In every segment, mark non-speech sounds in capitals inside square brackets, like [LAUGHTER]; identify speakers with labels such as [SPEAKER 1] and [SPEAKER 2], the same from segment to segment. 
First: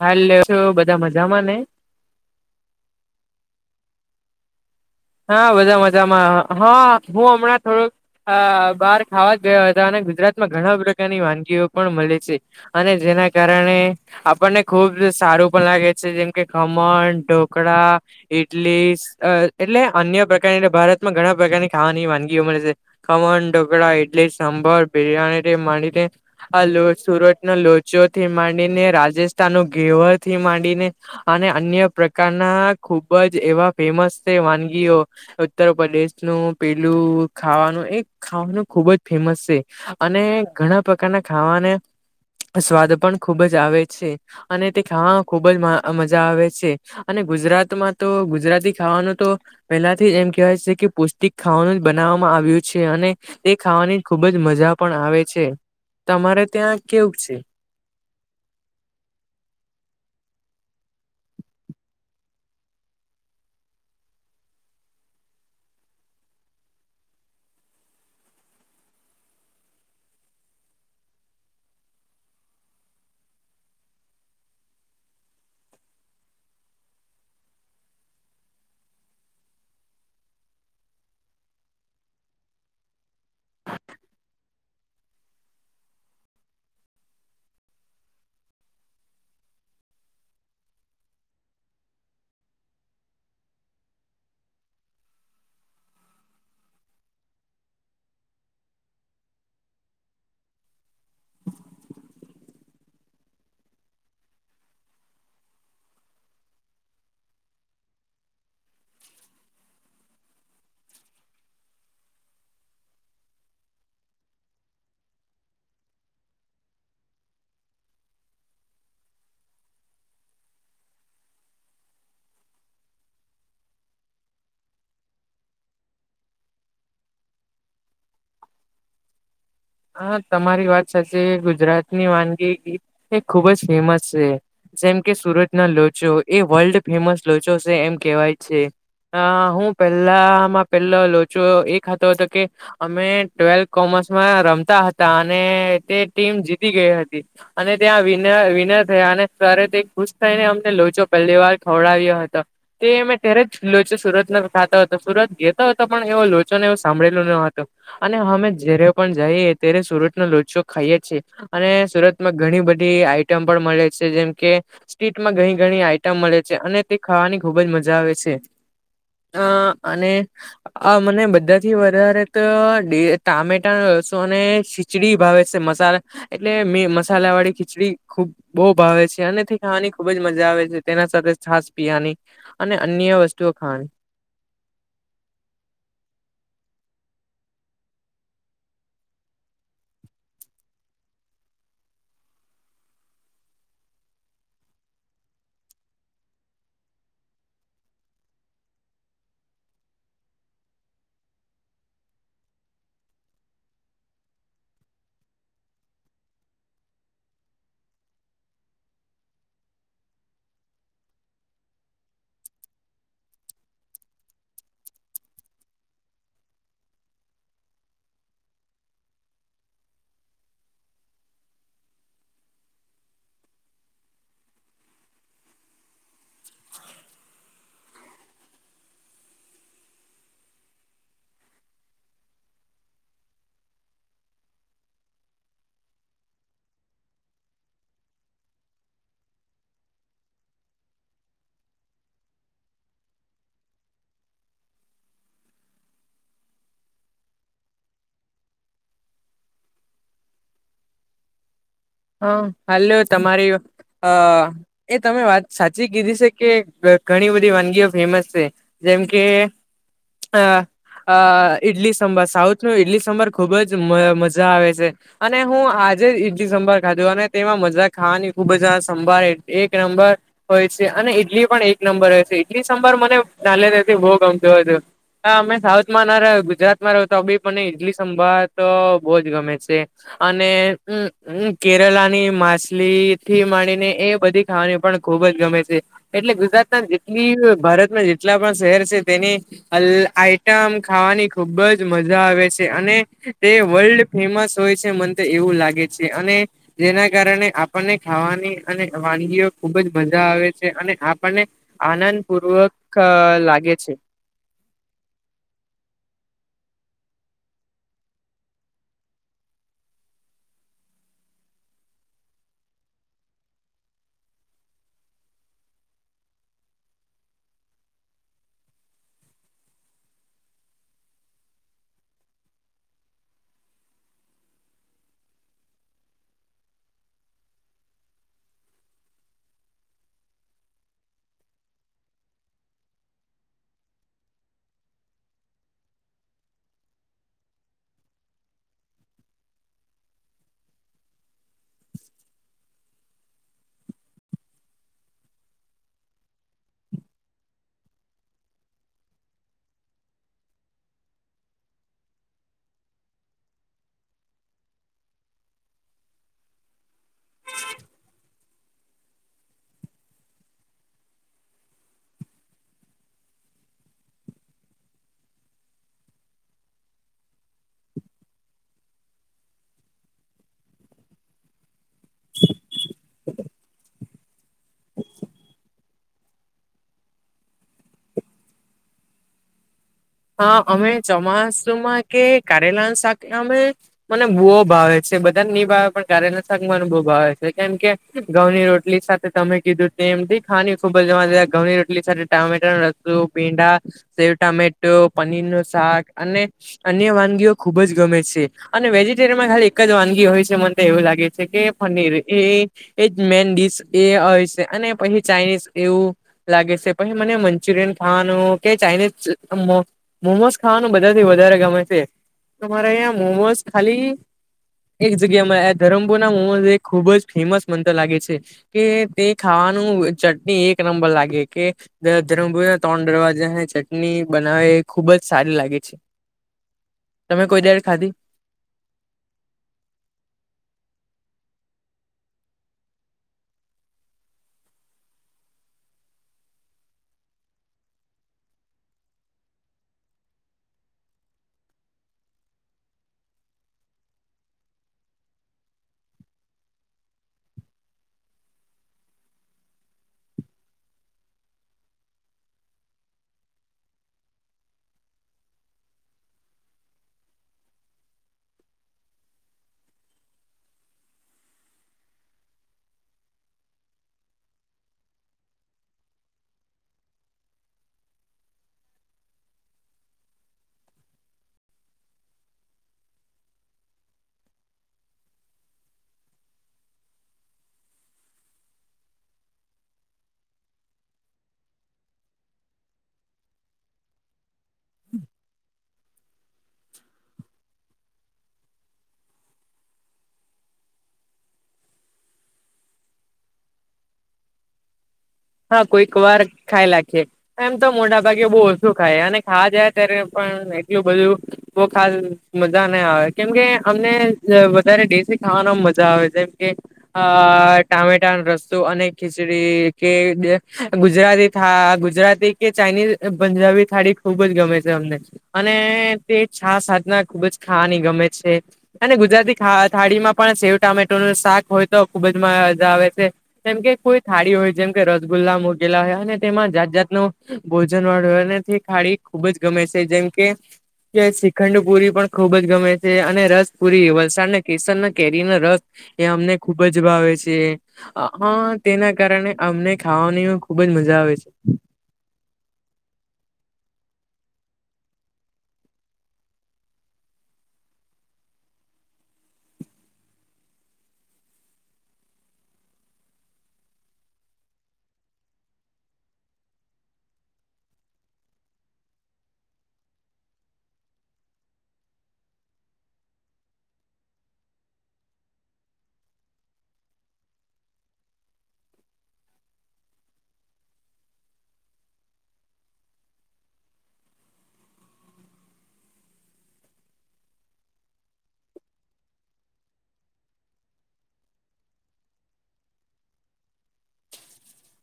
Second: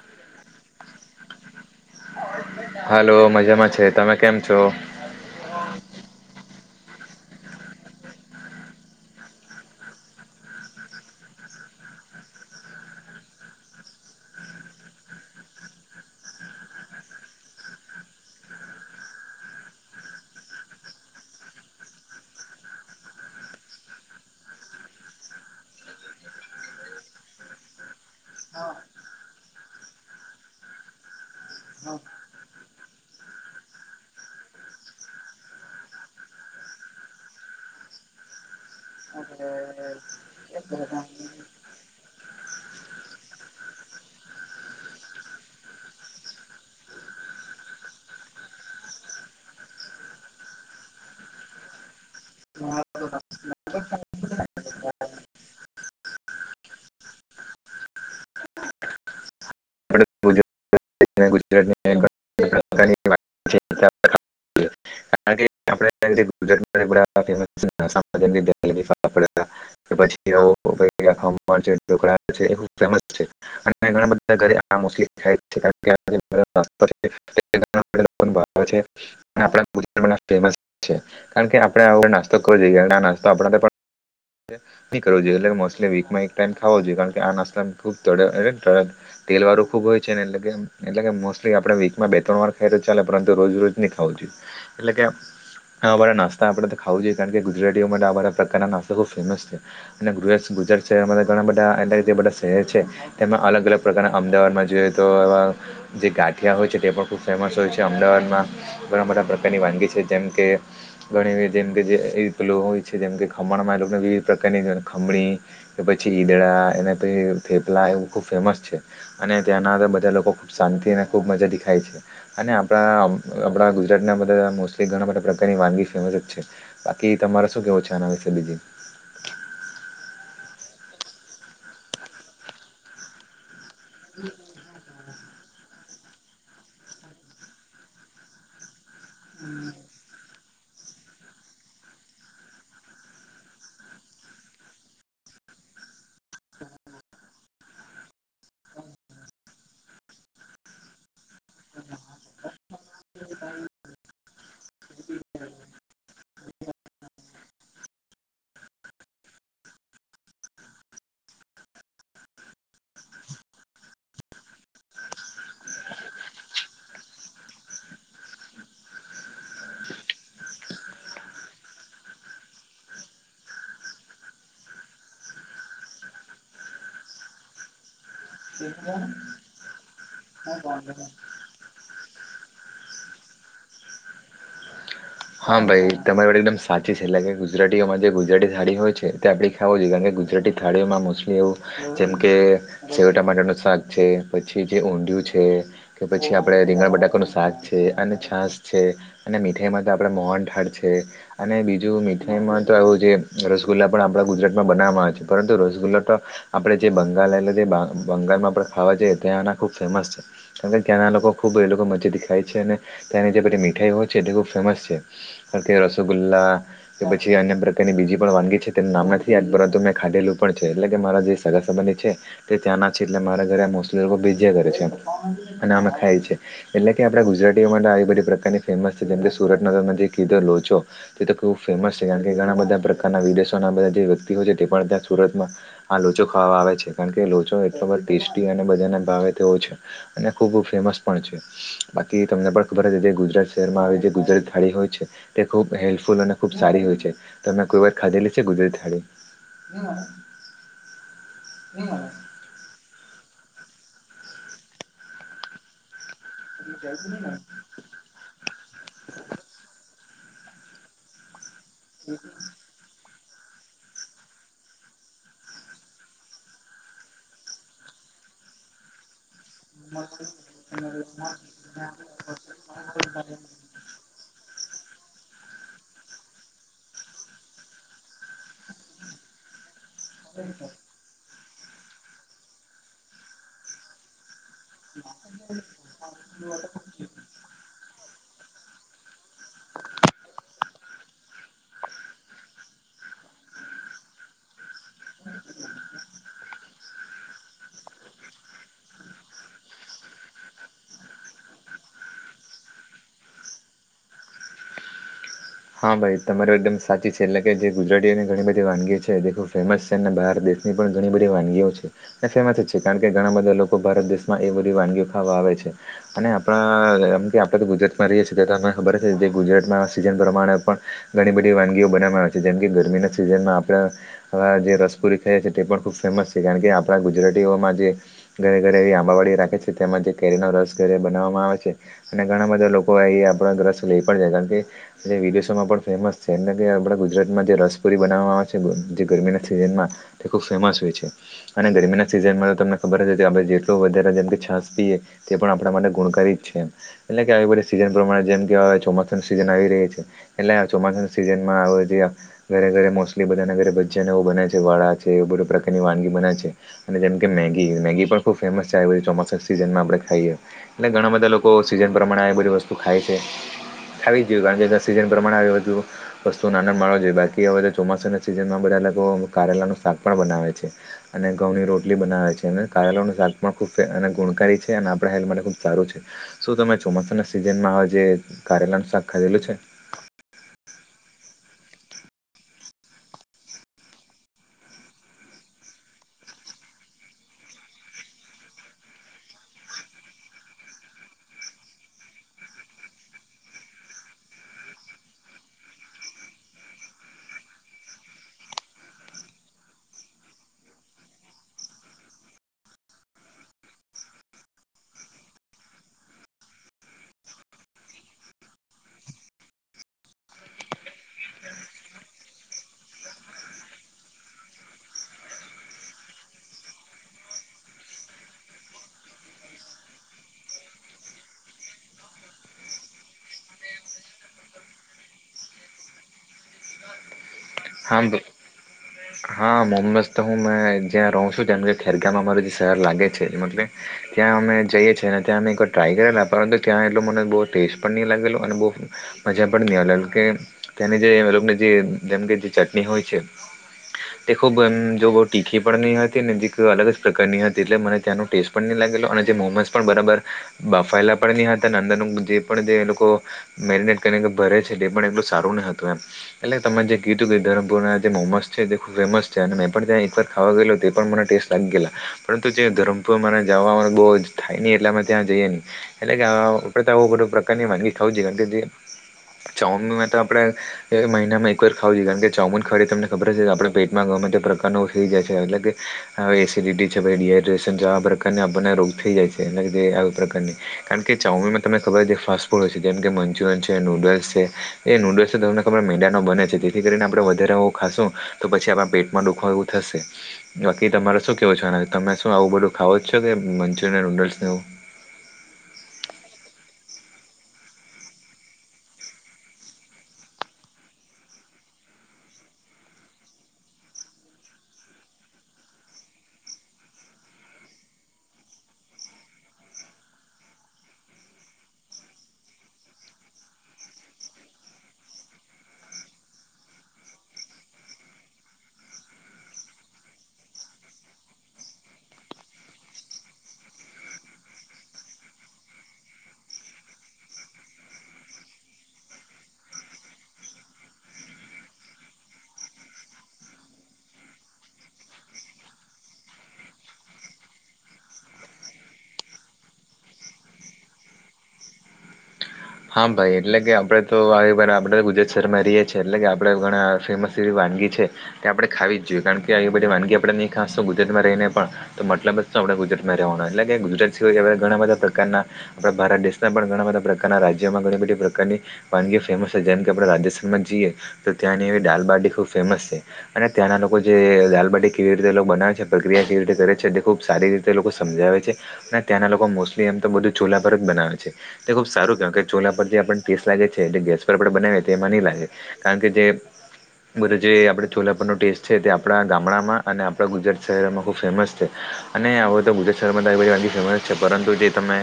[SPEAKER 1] હાલો છો બધા મજામાં ને
[SPEAKER 2] હાલો મજામાં છે તમે કેમ છો.
[SPEAKER 1] હા મજા મજામાં હા હું હમણાં થોડોક બહાર ખાવા ગયા હતા અને ગુજરાતમાં ઘણા પ્રકારની વાનગીઓ પણ અને જેના કારણે આપણને ખુબ સારું પણ લાગે છે જેમકે ખમણ પણ ઢોકળા ઈડલી એટલે અન્ય પ્રકારની એલે ભારતમાં ઘણા પ્રકારની ખાવાની વાનગીઓ મળે છે, ખમણ ઢોકળા ઇડલી બર બિરિયાની થી માંડી ને આ સુરત ન લોચોથી માંડીને રાજસ્થાન ઘેવર થી માંડીને અને અન્ય પ્રકારના ખુબ જ એવા ફેમસ વાનગીઓ ઉત્તર પ્રદેશનું પેલું ખાવાનું એ ખાવાનું ખુબ જ ફેમસ મસી અને ઘણા પ્રકારના ખાવાને સ્વાદ પણ ખુબ જ આવે છે. અને તે ખાવામાં ખુબ જ મજા આવે છે. અને ગુજરાત માં તો ગુજરાતી ખાવાનું તો પહેલાથી એમ કહેવાય છે. કે પૌષ્ટિક ખાવાનું જ બનાવવામાં આવ્યું છે. અને તે ખાવાની ખૂબ ખૂબજ મજા પણ આવે છે. તમારે ત્યાં કેવું છે. [INAUDIBLE]
[SPEAKER 2] આપણે ગુજરાતની પ્રકારની હેલ્થી હતા [UNINTELLIGIBLE] પછી ઓલો એ ખમન ફેમસ છે અને ઘણા બધા ઘરે [UNINTELLIGIBLE] [UNINTELLIGIBLE] ફેમસ કારણ કે આપણે આવ નાસ્તો કરવો જોઈએ આ નાસ્તો આપણા પણ [UNINTELLIGIBLE] વ જોઈએ એટ મોલી વીકમાં એક ટાઈમ ખો જોઈએ કારણ કે આ નાસ્તા ખૂબ તેલ વાળું ખુબ હોય છે. ને એટલે કે એટલે કે મોસ્ટલી આપણે વીક માં બે ત્રણ વાર ખાઈ તો ચાલે પરંતુ રોજ રજ નહીં ખાવુ એટલે કે. બાહર નાસ્તા આપડે તો ખાવું જોઈએ કારણ કે ગુજરાતીઓ માટે આ બધા પ્રકારના નાસ્તા ખુબ ફેમસ છે. અને ગુજરાત છે. ઘણા બધા એ જે બધા શહેર છે. તેમાં અલગ અલગ પ્રકારના અમદાવાદમાં જોઈએ તો જે ગાઠિયા હોય છે. તે પણ ખુબ ફેમસ હોય છે. અમદાવાદમાં ઘણા બધા પ્રકારની વાનગી છે. જેમ કે ઘણી જેમ કે જે લોચો હોય છે. જેમકે ખમણમાં એ લોકોને વિવિધ પ્રકારની સેવખમણી. કે પછી ઈદડા એ પછી થેપલા એવું ખુબ ફેમસ છે. અને ત્યાંના બધા લોકો ખૂબ શાંતિ અને ખૂબ મજા દેખાય છે. અને આપણા આપણા ગુજરાત ના બધા મોસલી ઘણા બધા પ્રકારની વાનગી ફેમસ જ છે. બાકી તમારે શું કેવો છે. આના વિશે બીજી
[SPEAKER 1] હા તમારી વાત સાચી ગુજરાતની વાનગીની એ ખુબ જ ફેમસ છે. જેમ કે સુરત ના લોચો એ વર્લ્ડ ફેમસ લોચો છે. એમ કેહેવાય છે. હા હું પેલામાં પેલો લોચો એ ખાતો હતો કે અમે ટ્વેલ્થ કોમર્સમાં રમત હતા અને તે ટીમ જીતી ગઈ હતી અને ત્યાં વિ વિનર થયા અને ખુશ થઈ ને અમને લોચો પહેલી વાર ખવડાવ્યા હતો તે અમે ઘરે જ લોચો સુરત ખાતા હતો સુરત ગયો હતો પણ એવો લોચો ને એવું સાંભળેલું ન હતું અને અમે જ્યારે પણ જઈએ ત્યારે સુરતના લોચો ખાઈએ છીએ અને સુરતમાં ઘણી બધી આઈટમ પણ મળે છે, જેમ કે સ્ટ્રૅટ માં ઘણી ઘણી આઈટમ મળે છે. અને તે ખાવાની ખુબ જ મજા આવે છે. અ અને આ મને બધાથી વધારે તો ટામેટા લસુણ ખીચડી ભાવે છે. મસાલા એટલે મે મસાલા વાળી ખીચડી ખૂબ બહુ ભાવે છે અને તી ખાવાની ખુબ જ મજા આવે છે. તેના સાથે છાસ પિયાની અને અન્ય વસ્તુઓ ખાવાની
[SPEAKER 2] હા ભાઈ તમારી વાત એકદમ સાચી છે એટલે કે ગુજરાતીઓમાં જે ગુજરાતી થાળી હોય છે તે આપડી ખાવી જોઈએ કારણ કે ગુજરાતી થાળીઓમાં મોસ્લી એવું જેમકે સેવ ટમાટરનું શાક છે પછી જે ઉંધિયુ કે પછી આપે રીંગણ બટાકાનુ શાક છે અને છાસ છે અને મીઠાઈ માં તો આપડે મોહન થાળ છે. અને બીજું મીઠાઈમાં તો આવું જે રસગુલ્લા પણ આપણા ગુજરાતમાં બનાવવામાં પરંતુ રસગુલ્લા તો આપણે જે બંગાળ બંગાળમાં ખાવાએ તં ખુબ ફેમસ કારણકે ત્યાંના લોકો ખુબ એ લોકો મજા દેખાય છે. અને ત્યાંની જે બધી મીઠાઈ હોય છે એ ખુબ ફેમસ છે. રસગુલ્લા કે પછી અન્ય પ્રકારની બીજી પણ વાનગી છે તેનું નામ નથી યાદ ખાધેલું પણ છે એટલે કે મારા જે સગા સંબંધી છે તે ત્યાં ના છે એટલે મારા ઘરે મોલી લોકો ભેજીયા કરે છે. અને આમે ખાય છે એટલે કે આપડા ગુજરાતીઓ માટે આવી બધી પ્રકારની ફેમસ છે જેમ કે સુરત ગર જે કીધર લોચો છો તે તો ખુબ ફેમસ છે કારણ કે ઘણા બધા પ્રકારના વિદેશો બધા જે વ્યક્તિઓ છે પણ ત્યાં સુરતમાં આ લોચો ખાવામાં આવે છે કારણ કે લોચો એટલો બધ ટેસ્ટી અને બજાના ભાવે તેવો અને ખુબ ફેમસ પણ છે બાકી તમને ખબર જે ગુજરાત શહેરમાં આવે ગુજરાત થાળી હોય છે તે ખુબ હેલ્પફુલ અને ખુબ સારી હોય છે. તમે કોઈ વાર ખાધેલી છે ગુજરાતી થાળી [UNINTELLIGIBLE]
[SPEAKER 1] [INAUDIBLE] હા હાલ તમારી અ એ તમે વાત સાચી કીધી છે કે ઘ ઘણી બધી વાનગીઓ ફેમસ છે જેમ કે અ અ ઇડલી સભાર સાઉથ નું ઇડલી સભાર ખુબ જ મ મજા આવે છે અને હું આજે જ ઇડલી સંભાર ખાધું અને તેમાં મજા ખાવાની ખુબ જ અ સંભાએ એક નંબર હોય છે અને ઇટલી પણ એક નંબર હોય છે ઈટલી સંંભર મને [UNINTELLIGIBLE] બહુ ગમ [UNINTELLIGIBLE] જો અમે સાઉથમાં ના રહ ગુજરાત માં રહ તો બી પણને ઈડલી સંભાર તો બહુજ ગમે છે અને ઉમમ ઉમમ કેરલા ની માછલી થી માંડીને એ બધી ખાવાની પણ ખુબ જ ગમે છે એટલે ગુજરાતના જેટલી ભારતના જેટલા પણ શહેર છે તેની અલ્ આઈટમ ખાવાની ખુબ જ મજા આવે છે અને તે વર્લ્ડ ફેમસ હોય છે મન તો એવું લાગે છે અને જેના કારણે આપણને ખાવાની અને વાનગીઓ ખુબ જ મજા આવે છે અને આપણને આનંદ પૂર્વક અ લાગે છે.
[SPEAKER 2] હા ભાઈ તમાર એકદમ સાચી છે એટલે કે જે ગુજરાતીઓની ઘણી બધી વાનગી છે દેખ ફેમસ છે ને બહારદેશ ની પણ ઘણી બધી વાનગીઓ છે અને ફેમસ છે કારણ કે ઘણા બધા લોકો ભારત દેશમાં એ બધી વાનગીઓ ખાવા આવે છે આપમ કે આપડે તો ગુજરાત માં રએ છીએ તો તને ખબર છે કે ગુજરાતમા સિ પ્રમાણે પણ ઘણી બધી વાનગીઓ બનાવવામાં આવે છે જેમ કે ગરમીના સિઝનમાં આપણે અ જે રસપુરી [UNINTELLIGIBLE] છે તે પણ ખુબ ફેમસ છે કારણ કે આપણા ગુજરાતીઓમાં જે ઘરે ઘરે એવી આંબાવાડી રાખે છે તેમાં જે કેરીનો રસ ઘરે બનાવવામાં આવે છે અને ઘણા બધા લોકો એ આપણા રસ લઈ પણ જાય કારણ કે જે વિદેશોમાં પણ ફેમસ છે એમને કે આપણા ગુજરાતમાં જે રસપુરી બનાવવામાં આવે છે જે ગરમીના સિઝનમાં તે ખુબ ફેમસ હોય છે અને ગરમી ના સીઝન માં તમને જ હથી આ બાજુ એટલું વધારે છાસ પિયે તે પણ આપણા માટે ગુણકારી જ છે એટલે કે આવી બધી સીઝન પ્રમાણે જેમ કે ચોમાસાની સીઝન આવી રહી એટલે ચોમાસાના સિઝનમાં હવે જે ઘરે ઘરે મોસ્ટલી બધાના ઘરે ભજીયાને એવું બને છે વડા છે એ બધા પ્રકારની વાનગી બને છે અને જેમ કે મેગી મેગી પણ ખુબ ફેમસ છે આ બધી ચોમાસા સિઝનમાં આપણે ખાઈએ એટલે ઘણા બધા લોકો સિઝન પ્રમાણે આવી બધી વસ્તુ ખાય છે. ખાવી જ જોઈએ [UNINTELLIGIBLE] સિઝન પ્રમાણે આવી, બધુ વસ્તુન આન માળવો જોઈએ બાકી હવે તો ચોમાસાના સિઝનમાં બધા લોકો કારેલાનું શાક પણ બનાવે છે, અને ઘઉંની રોટલી બનાવે છે, અને કારેલા નું શાક પણ ખૂબ‌ અને ગુણકારી છે. આપણા હેલ્થ માટે ખૂબ સારું છે, શું તમે ચોમાસાના સિઝનમાં હવે જે કારેલાનું શાક ખાધેલું છે?
[SPEAKER 1] હા, અમે ચોમાસ તોમાકે કારેલા ન શાખ નમ મને બુ ભાવે છે બધાને નિ ભાવે પણ કારેલા શા મને બવ ભાવે છે, કેમ કે ઘઉની રોટલી સાથે તમે કીધું તેમ થી ખાની ખુબ જ મજ રોટલી સાથે, ટામેટા લસુ ભીંડા સેવ ટામેટ પનીર નુ શાક અને અન્ય વાનગીઓ ખુબ જ ગમે છે, અને વેજીટેરયમાં ખાલી એક એક જ વાનગી હોય છે, મન તો એવું લાગે છે કે પનીર એ એજ મેન ડીશ એ હોય છે. એ પહી ચાઇનીઝ એવું લાગે છે, પહી મને મંચુરિયન ખાવાનું કે ચાઇનીઝ અ મો મોમોસ ખાવાનુ, બધાથી વધારે ગમે છે. તમારે, અઇયા મોમોસ ખાલી એક જગ્યામાં એ ધરમપુરના મો ખુબ જ ફેમસ મન તો લાગે છે, કે તે ખાવાનું નુ ચટણી એક નંબર લાગે, કે ધરમપુર ના ત્રણ દરવાજાન ચટણી બનાવે એ ખુબજ સારી લાગે છે. તમે કોઈ દાડે
[SPEAKER 2] હા, મ
[SPEAKER 1] ખાધી
[SPEAKER 2] હા મોમસ તો હુ મેં જ્યાં રઉ છું તમે ખેરગામમ અમાર જે શહેર લાગે છે, [UNINTELLIGIBLE] ત્યાં અમે જઈએ છીએ અને ત્યાં અમે વાર ટ્રાય કરેલા પર ત્યાં એટલો મને બઉ ટેસ્ટ પણ નહી લાગેલ અને બઉ મજા પણ નહી, [UNINTELLIGIBLE] તેને જે જે જેમ, કે જે ચટણી હોય છે. તે ખુબ અમ જો, બ તીખી પણ નહી. હતી ને અલગ જ પ્રકારની હતી એટલે મને ત્યાનો ટેસ્ટ પણ નહી લાગ અને જે મોમસ પણ બરાબર બફાયલા પણ ન‌ઇ હતા, અંદરનુ જે પણ તે લોકો એકરીને ભરે છે પણ એટલું સારું ન હતુ એમ એટલે તમે જે કે ધરમપુરના જે મોમસ છે, તે ખુબ ફેમસ છે અને મેં પણ ત્યાં એક વાર ખાવા ગેલો તે પણ મને ટેસ્ટ લાગી ગેલા પરંતુ જે ધરમપુર મા જવા બહુ જ થાય, નહી. એટલે ત્યાં જઈએ નહી એટલેે આવ પ્રકારની વાનગી ખાવ જોએ કારણ ચઉ, આપણેે મહિનામા એક વાર ખાવ જોઈએ, કારણ કે ચાઉમન ખાવ તમ ખબર છે આપણે પેટમાં ગમે પ્રકારનો થઈ જાય છે, એટલે કે એસિડટી ડ્રેશન આ પ્રકાર બ રોગ થઈ જાય છે, એ પ્રકારની કારણ કે ચાઉમીન ત ખબર ફાસ્ટ ફૂડ હોય છે, જેમ કે મંચુરિયન છે નૂડલ્સ છે, એ નૂડલ્સ તો તમને ખબર મેડાનો બને છે. જેથી કરીને આપડે વધારે હો, ખાશું તો પછી આપણા પેટમાં દુખો એવું થશે બાકી તમારો શું કેવો છે. તમે શું આવું બધું ખાવ જ છો, કે મંચુરિયન નુડલ્સ એવુ
[SPEAKER 1] હા, કોઈક વાર ખાઈ લખી એમ તો મોટા ભાગે બહુ ઓછુ ખાય, અને ખાવા જાય ત્યારે એટલુ બધું ખ મજા નાહી, આવે કેમકે અમને વધારેેશ ખાવાનો મજા આવે, જેમ કે અ ટામેટા ન રસો અને ખીચડી કે ગુજરાતી થા, ગુજરાતી કે ચાઇનીઝ પંજાબી થાળી ખુબ જ ગમે છે. તે છા, સાધના ખુબ જ ખાવાની ગમે છે અને ગુજરાતી ખાવા થાળીમા પણ સેવ ટામેટો નુ શાક હોય, તો ખુબજ મ મજા આવે છે, કેમ કે કોઈ થાળી હોય જેમ રસગુલ્લા મોગેલા હોય, અને તેમાં જાત જાત ન ભોજન વાળય અને તે ખાડી ખુબજ ગમે છે. જેમ કે કે શ્રીખંડ પુરી પણ ખુબજ ગમે છે, અને રસ પુરી વલસાડના કેસનના કેરી ના રસ એ અમને ખૂબજ ભાવે છે, હ તેના કારણે અમને ખાવાની ખુબજ મજા આવે છે.
[SPEAKER 2] હા, ભાઈ એટલે કે આપડે તો આપડે ગુજરાત શહેરમાં રહીએ છીએ, એટલે કે આપડે ઘણા ફેમસ જેવી વાત આપણે ખાવી જ જોઈએ, કારણ કે બધી વાનગી આપણે નહી, ખાસશ તો ગુજરાતમાં રહીને પણ તો મતલબ જ આપ ગુજરાતમા રહેવાનુ, એટલે કે ગુજરાત સવાય, ઘણા બધા પ્રકારના આપણા ભારત દેશના પણ ઘણા બધા પ્રકાર ના રાજ્યોમા ઘણી બધી પ્રકારની વાનગી ફેમસ છે. જેમ કે આપણે રાજસ્થાનમાં જઈએ તો ત્યાંની એવી ડાલબાડી ખબ ફેમસ છે, અને ત્યાંના લોકો જે દાલબાટી કેવી રીતે બનાવે છે, પ્રક્રિયા કેવી રીતે કરે છે ખ સારી રીતે લોકો સમજાવે છે, અને ત્યાંના લોકો મોસ્ટલી એમ તો બધું ચોલા પર જ બનાવે છે તે ખુબ સારુ કારણકે ચોલા પર જે આપણને ટેસ લાગે છે, તે ગેસ પર પણ બનાવી એમાં નહી. લાગે કારણ કે જે બધ જે આપડે છોલાપરનો ટેસ્ટ છે, તે આપણા ગામડામાં અને આપણા ગુજરાત શહેરમાં ખુબ ફેમસ છે. અને હવે તો ગુજરાત શહેરમાં ફેમસ છે પરંતુ જે તમે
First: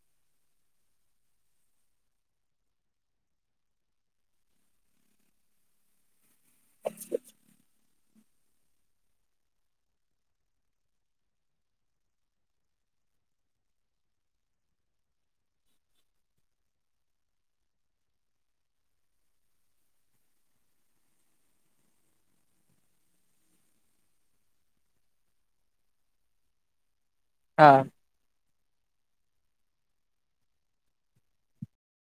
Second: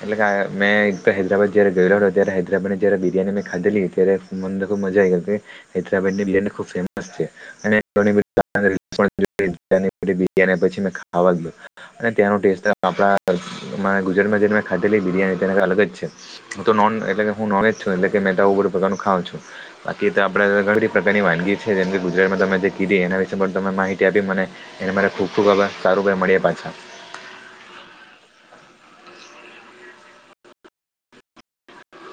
[SPEAKER 2] એટલે કે મે હૈદરાબાદ. જયારે ગયેલો હોય ત્યારે હૈદરાબાદને જયારે બિરયાનીં ખાધેલી ત્યારે મને ખૂબ મજા આ ગ કે હૈદરાબા ની બ. ખૂબ ફેમસ છે અને બરની પછી મેં ખાવા જું. અને તેનો ટેસ્ટ આપડા ગુજરાતમાં જે મે ખાધેલી બિરિયાની તેને અલગ જ છે. હ તો એટલે હું નોજ છું એટલે મે બધું પ્રકારનું ખાવં છું બાકી આપ ઘ પ્રકારની. વાનગી છે જેમ કે ગુજરાતમાં તમે જે કીધી એના વિશે પણ તમે માહિતી આપી મને એને મારે ખૂબ ખુબ સારું. મળ્યા પાછા.
[SPEAKER 1] હા.